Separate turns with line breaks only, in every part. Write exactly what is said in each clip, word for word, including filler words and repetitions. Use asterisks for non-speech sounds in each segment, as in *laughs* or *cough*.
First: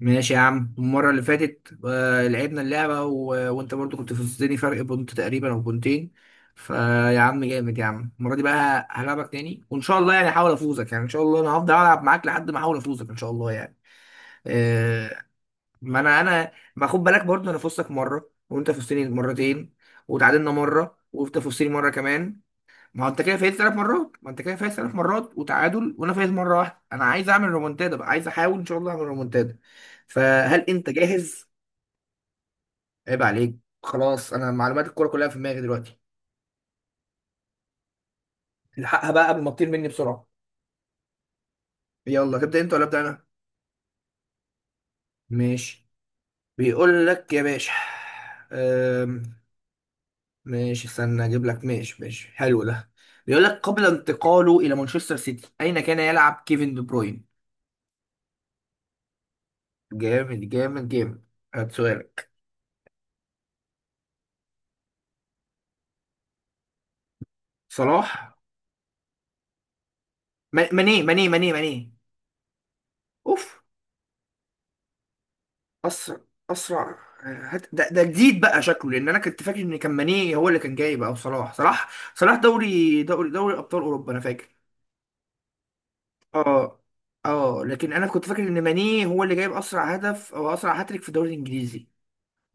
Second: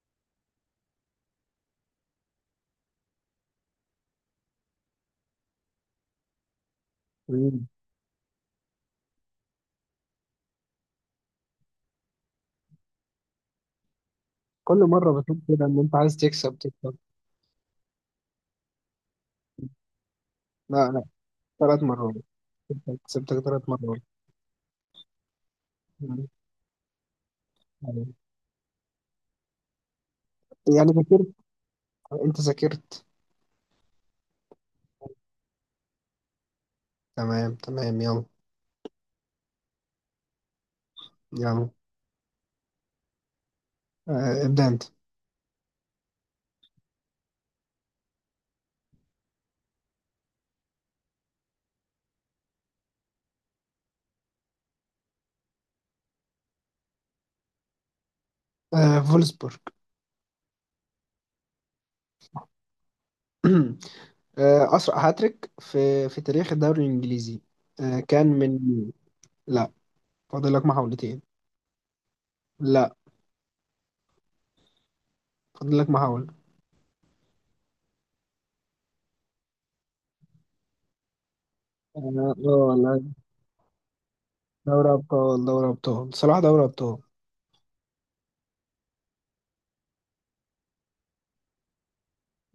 ماشي يا عم. المرة اللي فاتت آه، لعبنا اللعبة و... وانت برضو كنت فزتني فرق بونت تقريبا او بونتين. فيا عم
مم.
جامد يا عم، المرة دي بقى هلعبك تاني وان شاء الله يعني هحاول افوزك. يعني ان شاء الله انا هفضل العب معاك لحد ما احاول افوزك ان شاء الله يعني.
كل مرة
آه،
بتقول كده إن أنت
ما
عايز
انا انا
تكسب
ما
تكسب.
خد بالك برضو، انا فزتك مرة وانت فزتني مرتين، وتعادلنا
لا
مرة
لا،
وانت فزتني
ثلاث
مرة
مرات
كمان.
كسبتك
ما هو انت كده
كسبتك
فايز
ثلاث
ثلاث
مرات
مرات، ما انت كده فايز ثلاث مرات وتعادل وانا
مم.
فايز مره واحده. انا عايز اعمل رومونتادا بقى،
أيوة.
عايز احاول ان شاء الله اعمل رومونتادا. فهل انت
يعني ذاكرت؟
جاهز؟
أنت ذاكرت؟
عيب عليك. خلاص انا معلومات الكوره كلها في دماغي دلوقتي.
تمام تمام، يلا.
الحقها بقى قبل ما تطير مني بسرعه.
يلا.
يلا تبدا انت ولا ابدا انا؟
آه ابدأ أنت.
ماشي. بيقول لك يا باشا. أم... ماشي استنى اجيب لك. ماشي ماشي حلو ده. بيقول لك قبل انتقاله الى مانشستر سيتي اين كان يلعب كيفن دي بروين؟
آه فولسبورج.
جامد جامد جامد. هات سؤالك.
*clears throat* آه أسرع هاتريك في في تاريخ الدوري الإنجليزي. آه كان
صلاح.
من لا. فاضل لك
ما- ماني
محاولتين.
ماني ماني ماني
لا.
اوف.
فاضل لك
اسرع
محاولة.
اسرع هات ده، ده جديد بقى شكله، لان انا كنت فاكر ان كان ماني هو اللي كان جاي بقى. وصلاح صلاح
اه
صلاح
آه، لا.
دوري دوري دوري ابطال اوروبا انا فاكر.
دوري أبطال دوري أبطال صلاح دوري
اه
أبطال.
اه، لكن انا كنت فاكر ان ماني هو اللي جايب اسرع هدف او اسرع هاتريك في الدوري الانجليزي.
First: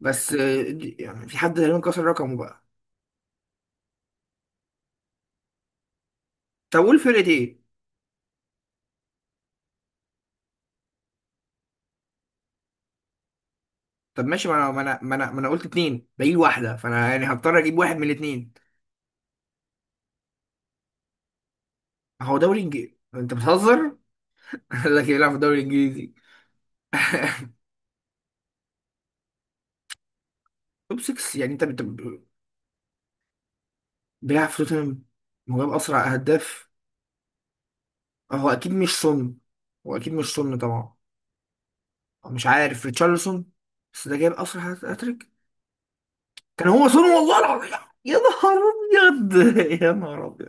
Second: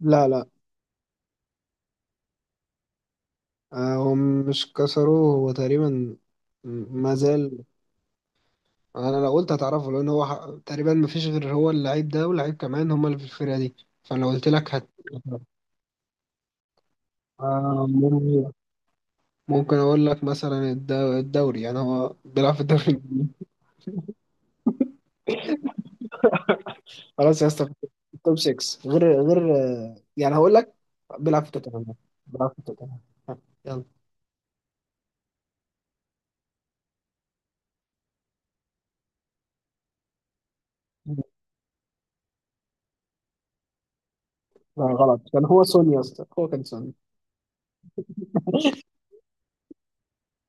لا لا.
آه، دي- يعني في حد تقريبا كسر رقمه بقى.
آه، هم مش كسروه هو تقريبا،
طب قول
ما
فرقة ايه.
زال. انا لو قلت هتعرفه لان هو ح- تقريبا ما فيش غير هو اللعيب ده، واللعيب كمان هم اللي في الفرقه دي.
طب
فلو
ماشي،
قلت
ما انا
لك
ما
هت...
انا ما انا ما أنا قلت اتنين باقي واحدة، فانا يعني هضطر اجيب
آه،
واحد من
ممكن.
الاتنين.
ممكن اقول لك مثلا الد- الدوري، يعني هو
هو
بيلعب
دوري
في الدوري
انجليزي انت
الانجليزي.
بتهزر؟ *laughs* لكن يلعب في الدوري الانجليزي.
خلاص يا
*laughs*
اسطى. توب ستة، غير غير آه، يعني هقول لك.
توب ستة
بيلعب في
يعني انت
توتنهام.
بت-
بيلعب في توتنهام. ها، يلا.
بيلعب في توتنهام وجاب اسرع اهداف. هو اكيد مش سون، هو اكيد مش سون طبعا. هو مش عارف ريتشارلسون بس ده جايب اسرع هات-
لا غلط،
هاتريك.
كان هو سون يا اسطى، هو كان
كان هو
سون.
سون والله العظيم. يا نهار ابيض. *laughs* يا نهار ابيض.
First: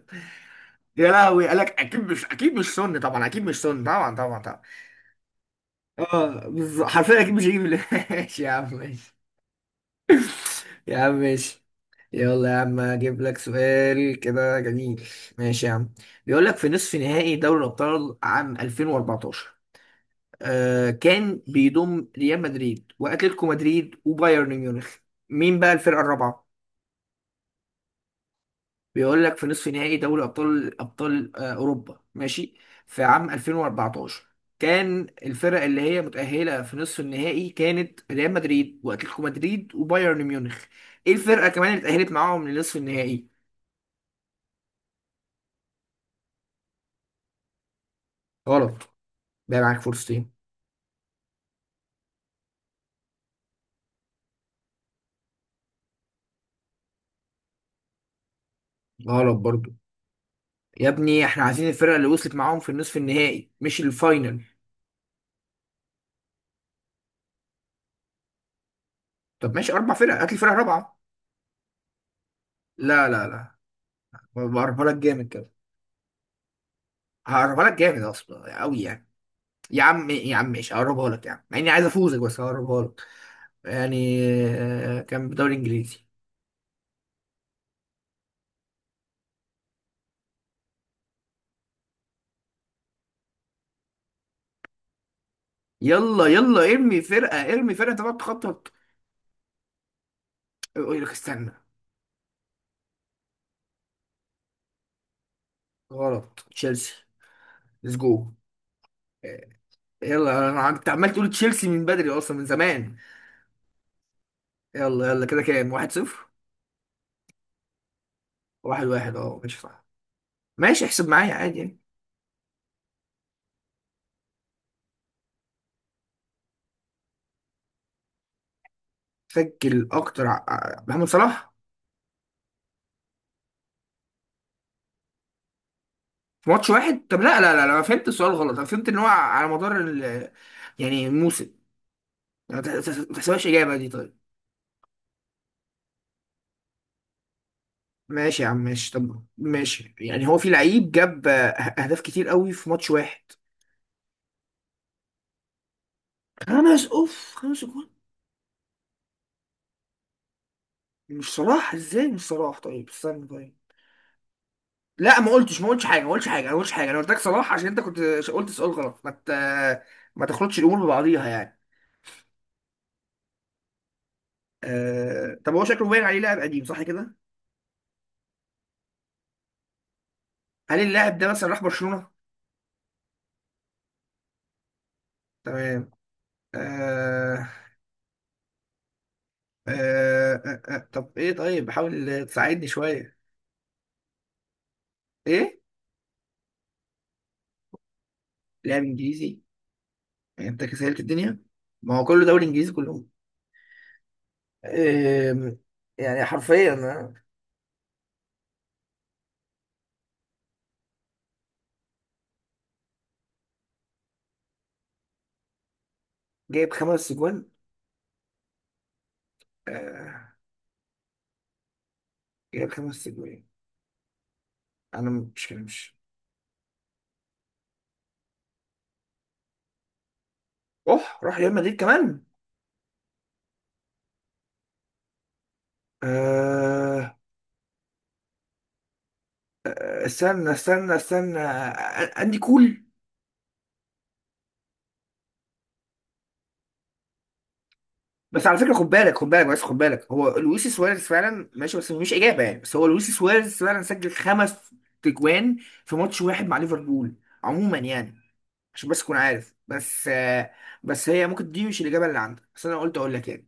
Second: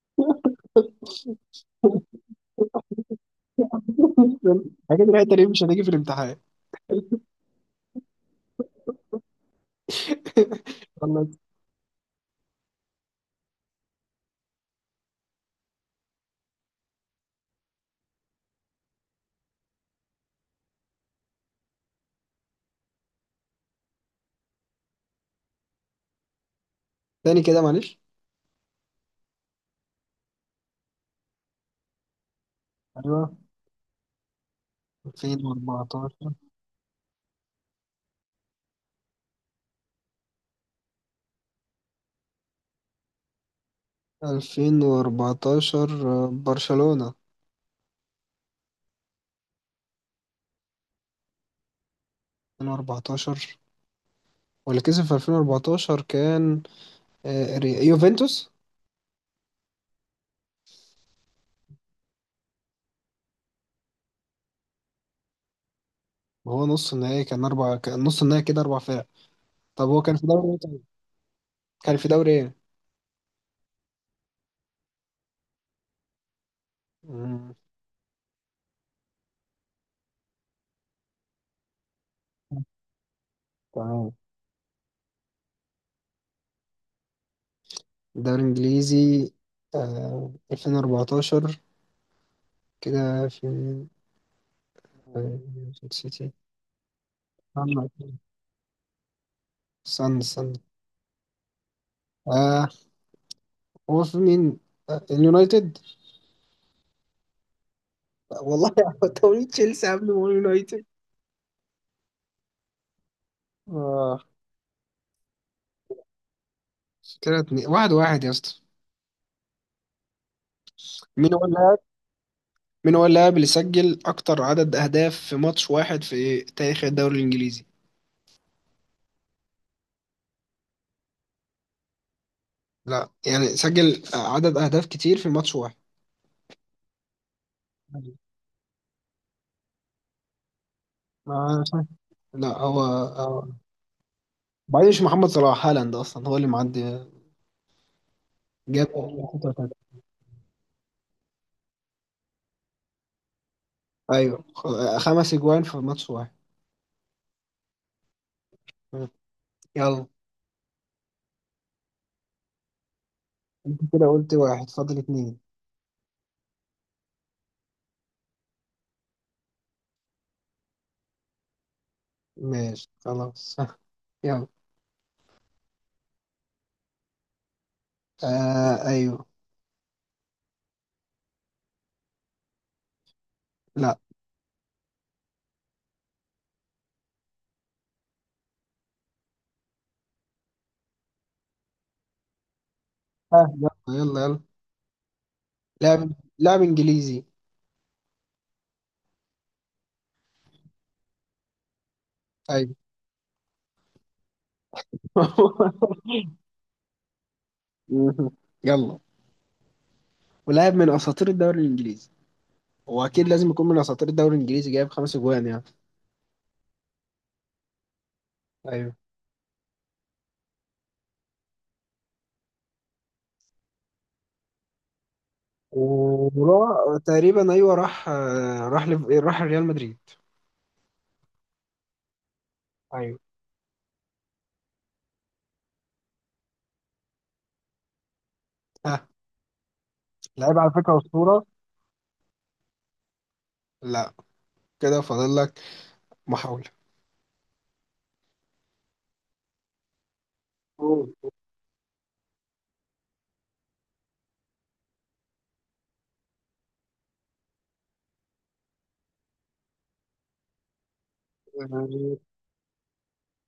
يا لهوي، قالك اكيد مش اكيد مش سون طبعا، اكيد مش سون طبعا طبعا طبعا.
*laughs* اكيد الحته دي مش هتيجي في الامتحان.
اه بالظبط حرفيا اكيد مش هيجيب ال- *laughs* ماشي يا عم ماشي. يا عم
يلا.
ماشي. يلا يا عم اجيب لك سؤال كده جميل. ماشي يا عم. بيقول لك في نصف نهائي دوري الابطال عام الفين واربعتاشر، آه كان بيضم ريال مدريد واتلتيكو مدريد وبايرن ميونخ. مين بقى الفرقه الرابعه؟
تاني كده معلش.
بيقول لك في نصف نهائي دوري ابطال ابطال آه اوروبا، ماشي، في عام
ايوه.
الفين واربعتاشر كان الفرق اللي هي
ألفين وأربعتاشر.
متأهلة في نصف النهائي كانت ريال مدريد واتلتيكو مدريد وبايرن ميونخ. ايه الفرقة كمان اللي اتأهلت معاهم لنصف النهائي؟
ألفين وأربعة عشر. آه، برشلونة.
غلط. بقى معاك فرصتين.
ألفين وأربعتاشر. واللي كسب في ألفين وأربعة عشر كان آه، ري- يوفنتوس.
غلط برضو. يا ابني احنا عايزين الفرقه اللي وصلت معاهم في النصف النهائي مش الفاينل.
وهو نص النهائي كان اربع كان نص النهائي كده اربع فرق.
طب ماشي
طب
اربع
هو
فرق،
كان في
هات لي
دوري
فرقه
ايه طيب؟
رابعه.
كان في دوري ايه؟
لا لا لا، بقربها لك جامد كده.
مم.
هقربها لك جامد اصلا قوي يعني. يا عم يا عم ماشي، هقربها لك يعني، مع اني عايز افوزك بس هقربها لك
تمام.
يعني. آه، كان بدوري انجليزي.
الدوري الانجليزي. آه، ألفين وأربعتاشر. كده في مين؟ آه،
يلا
سيتي.
يلا ارمي فرقه، ارمي فرقه، انت بقى
استنى.
تخطط.
استنى استنى.
يقول لك استنى.
آه. هو في مين؟ آه، اليونايتد.
غلط، تشيلسي. ليتس جو.
والله. توريد تشيلسي قبل مان
يلا انا عم-
يونايتد.
انت عمال تقول تشيلسي من بدري اصلا من زمان.
اه.
يلا يلا كده كام، واحد صفر؟
كده اتنين- واحد واحد يا اسطى.
واحد واحد اه ماشي صح. ماشي احسب معايا
مين هو
عادي
اللاعب؟
يعني.
مين هو اللاعب اللي سجل اكتر عدد اهداف في ماتش واحد في تاريخ الدوري الانجليزي؟
سجل اكتر ع- ع- محمد صلاح.
لا يعني سجل عدد اهداف كتير في ماتش واحد.
في ماتش واحد؟ طب لا لا لا لا، انا فهمت السؤال غلط. انا فهمت ان هو على مدار ال يعني الموسم.
ما- لا
ما تح-
هو
تح- تحسبهاش
هو-
اجابه دي طيب.
بعدين مش محمد صلاح، هالاند اصلا هو اللي معدي.
ماشي يا عم
جاب
ماشي. طب ماشي، يعني هو في لعيب جاب آه، اهداف كتير قوي في ماتش واحد.
ايوه، خ- خمس اجوان في ماتش واحد.
خمس اوف. خمس جول.
مم. يلا.
مش صلاح؟ ازاي مش صلاح؟ طيب استنى طيب.
كده قلت واحد فاضل
لا ما
اتنين.
قلتش ما قلتش حاجه، ما قلتش حاجه. انا ما قلتش حاجه، انا قلت لك صلاح عشان انت كنت ش- قلت سؤال غلط. ما ت... ما تخلطش الامور ببعضيها يعني.
ماشي خلاص. *laughs* يلا.
آه... طب هو شكله باين عليه لاعب قديم صح كده؟
آه ايوه.
هل اللاعب ده مثلا راح برشلونه؟
لا.
تمام. آه... آه... آه... آه... طب ايه طيب، حاول تساعدني شويه.
آه، يلا يلا يلا.
ايه؟
لاعب. لاعب انجليزي.
لاعب انجليزي. يعني انت كسلت الدنيا، ما هو كله دوري انجليزي
ايوه.
كلهم. آه...
*laughs*
يعني حرفيا أنا.
مهم. يلا. ولاعب من اساطير الدوري الانجليزي. هو اكيد لازم يكون من اساطير الدوري الانجليزي، جايب خمس اجوان يعني.
جايب خمس اجوان.
ايوه.
آه... جايب خمس اجوان. انا مش مش.
وراح تقريبا، ايوه، راح آه، راح لف- راح ريال مدريد.
اوه راح ريال مدريد كمان.
ايوه.
أه.
ها.
استنى
لعيب على
استنى
فكره
استنى،
اسطوره.
آه، اندي كول.
لا. كده فاضل لك محاوله.
بس على فكره خد بالك، خد بالك بس، خد بالك هو لويس سواريز
أوه.
فعلا ماشي، بس مش اجابه يعني، بس هو لويس سواريز فعلا سجل خمس تجوان في ماتش واحد مع ليفربول عموما يعني. عشان بس تكون عارف بس آه بس هي ممكن دي مش الاجابه
آه،
اللي عندك، بس انا قلت اقول لك يعني.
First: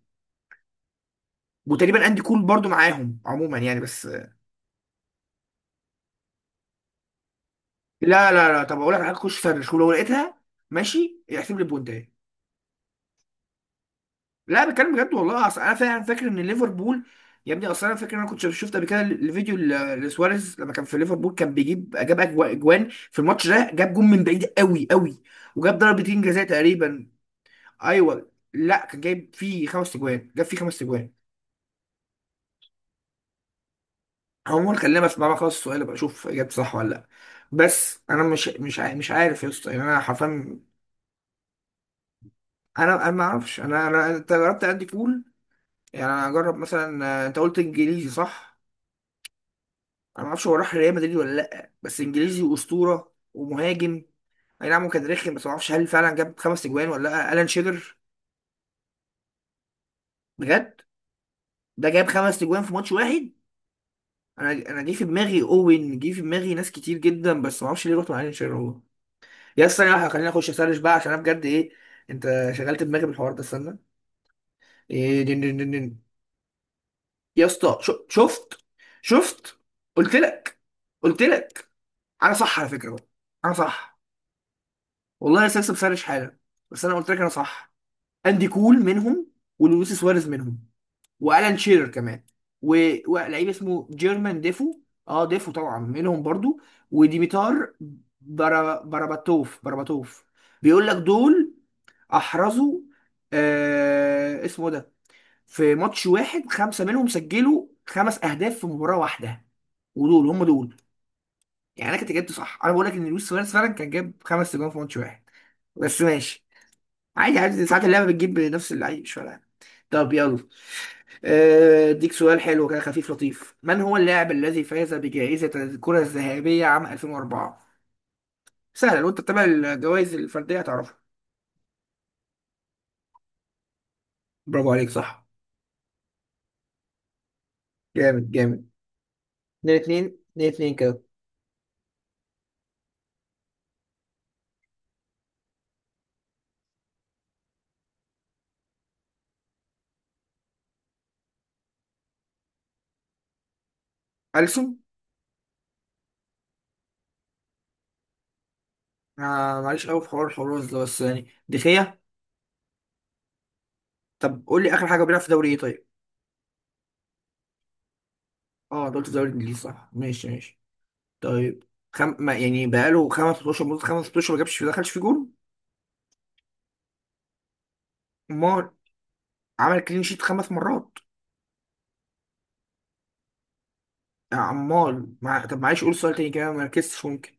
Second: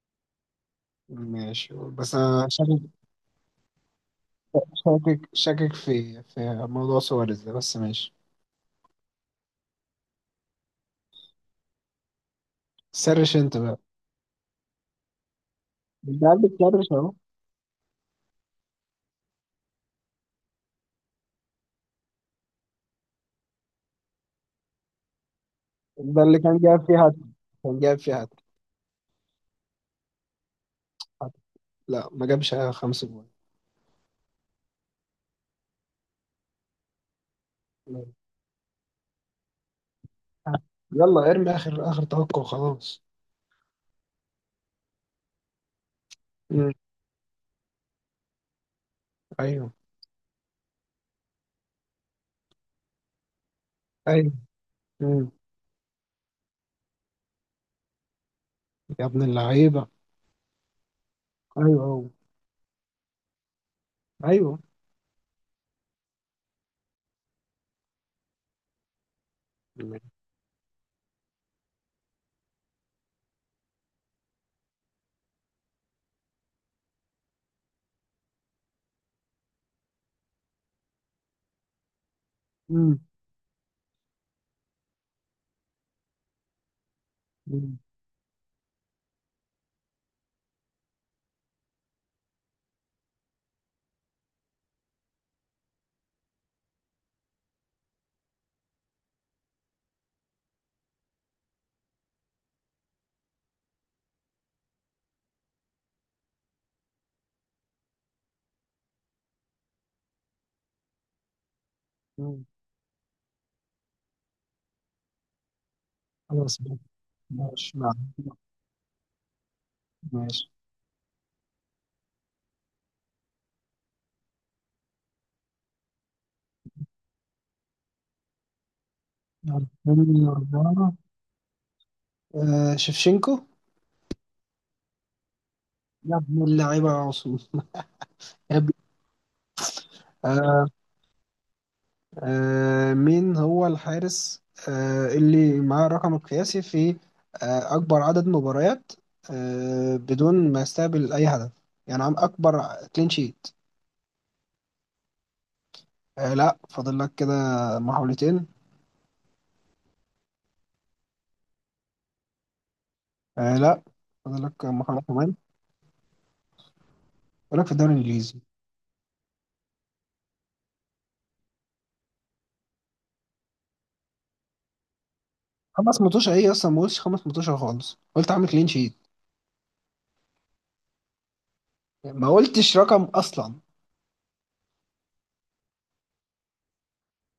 ماشي
وتقريبا
بس
اندي كول
انا
برضو
شاكك.
معاهم عموما يعني بس آه،
شاكك شاكك في في موضوع سواريز ده، بس ماشي.
لا لا لا. طب اقول لك على حاجه، خش سرش ولو لقيتها ماشي احسب لي بوينت.
سرش انت بقى.
لا بتكلم بجد والله، اصل انا فعلا
انت
فاكر
قاعد
ان
بتسرش.
ليفربول. يا ابني اصل انا فاكر ان انا كنت شفت قبل كده الفيديو ل- لسواريز لما كان في ليفربول كان بيجيب، جاب أجوا- اجوان في الماتش ده، جاب جون من بعيد قوي قوي، وجاب ضربتين
ده اللي
جزاء
كان جايب فيها
تقريبا.
هاتريك. كان جايب فيها
ايوه
هاتريك.
لا، كان جايب فيه خمس اجوان، جاب فيه خمس اجوان.
هاتريك. لا ما جابش خمس جوان.
عموما خلينا بس بقى خلاص السؤال بقى، اشوف اجابتي صح ولا لا. بس
لا.
انا مش مش ع- مش عارف يا اسطى يعني. انا حرفيا
يلا ارمي اخر اخر توقع
انا
وخلاص.
انا ما اعرفش. انا انا انت جربت عندي كول، يعني انا اجرب
مم.
مثلا. آه، انت قلت انجليزي صح؟
ايوه.
انا ما اعرفش هو راح ريال مدريد ولا لا، بس انجليزي واسطوره ومهاجم.
ايوه.
اي نعم هو كان
مم.
رخم، بس ما اعرفش هل فعلا جاب خمس اجوان ولا لا. الان شيرر.
يا ابن اللعيبه.
بجد؟
ايوه
ده
هو.
جاب خمس اجوان في ماتش واحد. انا
ايوه.
انا جه في دماغي، اوين جه في دماغي ناس كتير جدا، بس ما اعرفش ليه رحت مع الان شيرر هو. يا استنى
مم.
واحدة، خليني اخش اسرش بقى عشان انا بجد ايه. انت شغلت دماغي بالحوار ده استنى. إيه دين دين دين دين. يا اسطى شو- شفت شفت. قلت لك قلت لك، انا صح على فكره بقى. انا صح والله يا استاذ، بسرش حالا بس انا قلت لك انا صح.
مم.
اندي كول منهم، ولويس سواريز منهم، والان شيرر كمان، و- ولعيب اسمه جيرمان ديفو. اه ديفو طبعا منهم برضو. وديميتار برا براباتوف براباتوف بيقول لك دول احرزوا، آه اسمه ده، في ماتش واحد خمسه منهم سجلوا خمس اهداف في مباراه واحده، ودول هم دول. يعني انا كنت جبت
مم.
صح، انا بقول لك ان لويس سواريز فعلا كان جاب خمس اجوان في ماتش واحد، بس ماشي.
خلاص.
عادي عادي،
ماشي.
ساعات اللعبة بتجيب نفس اللعيب مش فارقة. طب يلا،
ماشي.
آه، اديك سؤال حلو كده خفيف لطيف. من هو اللاعب الذي فاز بجائزة الكرة الذهبية عام الفين واربعة؟ سهلة لو انت بتتابع
يلا.
الجوائز
من
الفردية
الأربعة.
هتعرفها.
آه شفشنكو.
برافو عليك صح.
يا ابن اللعيبة يا عاصم.
جامد جامد.
يا
اتنين اتنين. اتنين
ابني.
اتنين كده.
آه، مين هو الحارس، آه، اللي معاه الرقم القياسي في آه، أكبر عدد مباريات آه، بدون ما يستقبل أي هدف؟ يعني عم أكبر كلين شيت.
ألسن.
آه، لا. فاضل لك كده محاولتين.
آه معلش قوي في حوار الحراس ده، بس يعني دخية.
آه، لا.
طب
فاضل
قول
لك
لي آخر
محاولة
حاجة، بيلعب في
كمان.
دوري ايه طيب؟
فاضل لك في الدوري الإنجليزي.
اه دوري الدوري الإنجليزي صح، ماشي ماشي. طيب خم... ما يعني بقاله خمس ستاشر مدة، خمس ستاشر ما جابش ما دخلش في جول.
خمس متوشة إيه أصلا؟ ما قلتش خمس متوشة خالص، قلت عامل كلين
امال.
شيت.
عمل كلين شيت خمس مرات.
ما قلتش رقم أصلا.
يا عمال مع... طب معلش قول سؤال تاني كده، ما ركزتش ممكن.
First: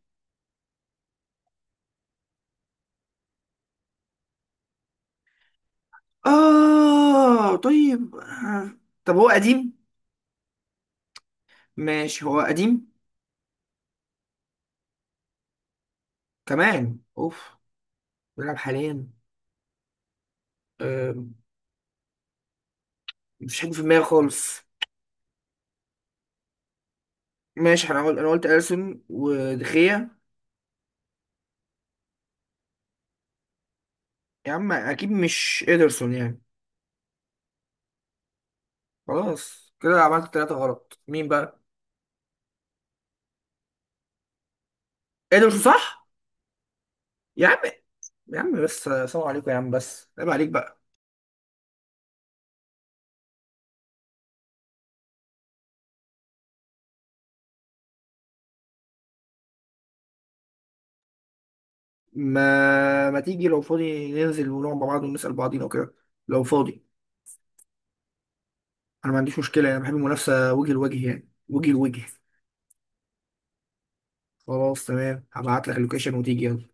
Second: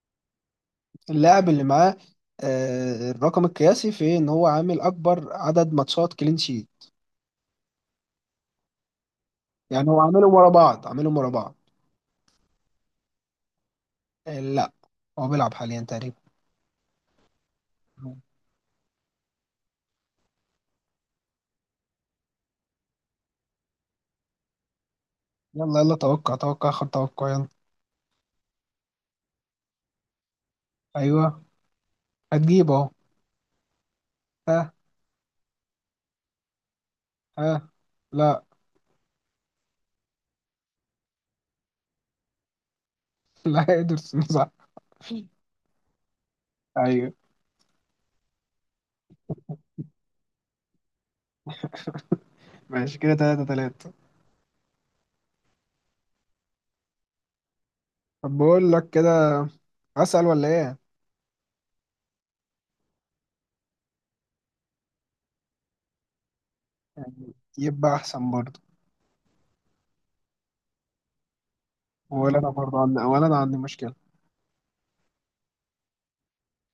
اللاعب اللي معاه آه، الرقم القياسي في إن هو عامل أكبر عدد ماتشات كلين شيت.
آه طيب آه. طب هو قديم؟
يعني هو عاملهم ورا بعض، عاملهم ورا بعض.
ماشي هو قديم.
آه، لا. هو بيلعب حاليا تقريبا.
كمان اوف. بيلعب حاليا. آه. مفيش حد في دماغي خالص.
يلا يلا توقع توقع، خد توقع يلا.
ماشي انا قلت، انا قلت اليسون ودخية.
ايوه. هتجيب اهو.
يا عم
ها.
اكيد مش ادرسون يعني.
ها. لا.
خلاص كده عملت ثلاثة غلط، مين بقى؟
*laughs* لا، ادرسون صح.
ادرسون صح.
ايوه.
يا عم. يا عم بس، سلام عليكم يا عم بس، عيب عليك بقى.
ماشي، كده تلاتة تلاتة. طب بقول لك كده، اسأل ولا ايه؟
ما ما تيجي لو فاضي ننزل ونقعد مع بعض ونسأل بعضينا وكده؟ لو فاضي.
يعني يبقى احسن برضه.
انا ما عنديش مشكلة، انا بحب المنافسة وجه لوجه يعني، وجه لوجه.
ولا انا برضه عندي ولا انا عندي مشكلة.
خلاص تمام هبعت لك اللوكيشن وتيجي يلا.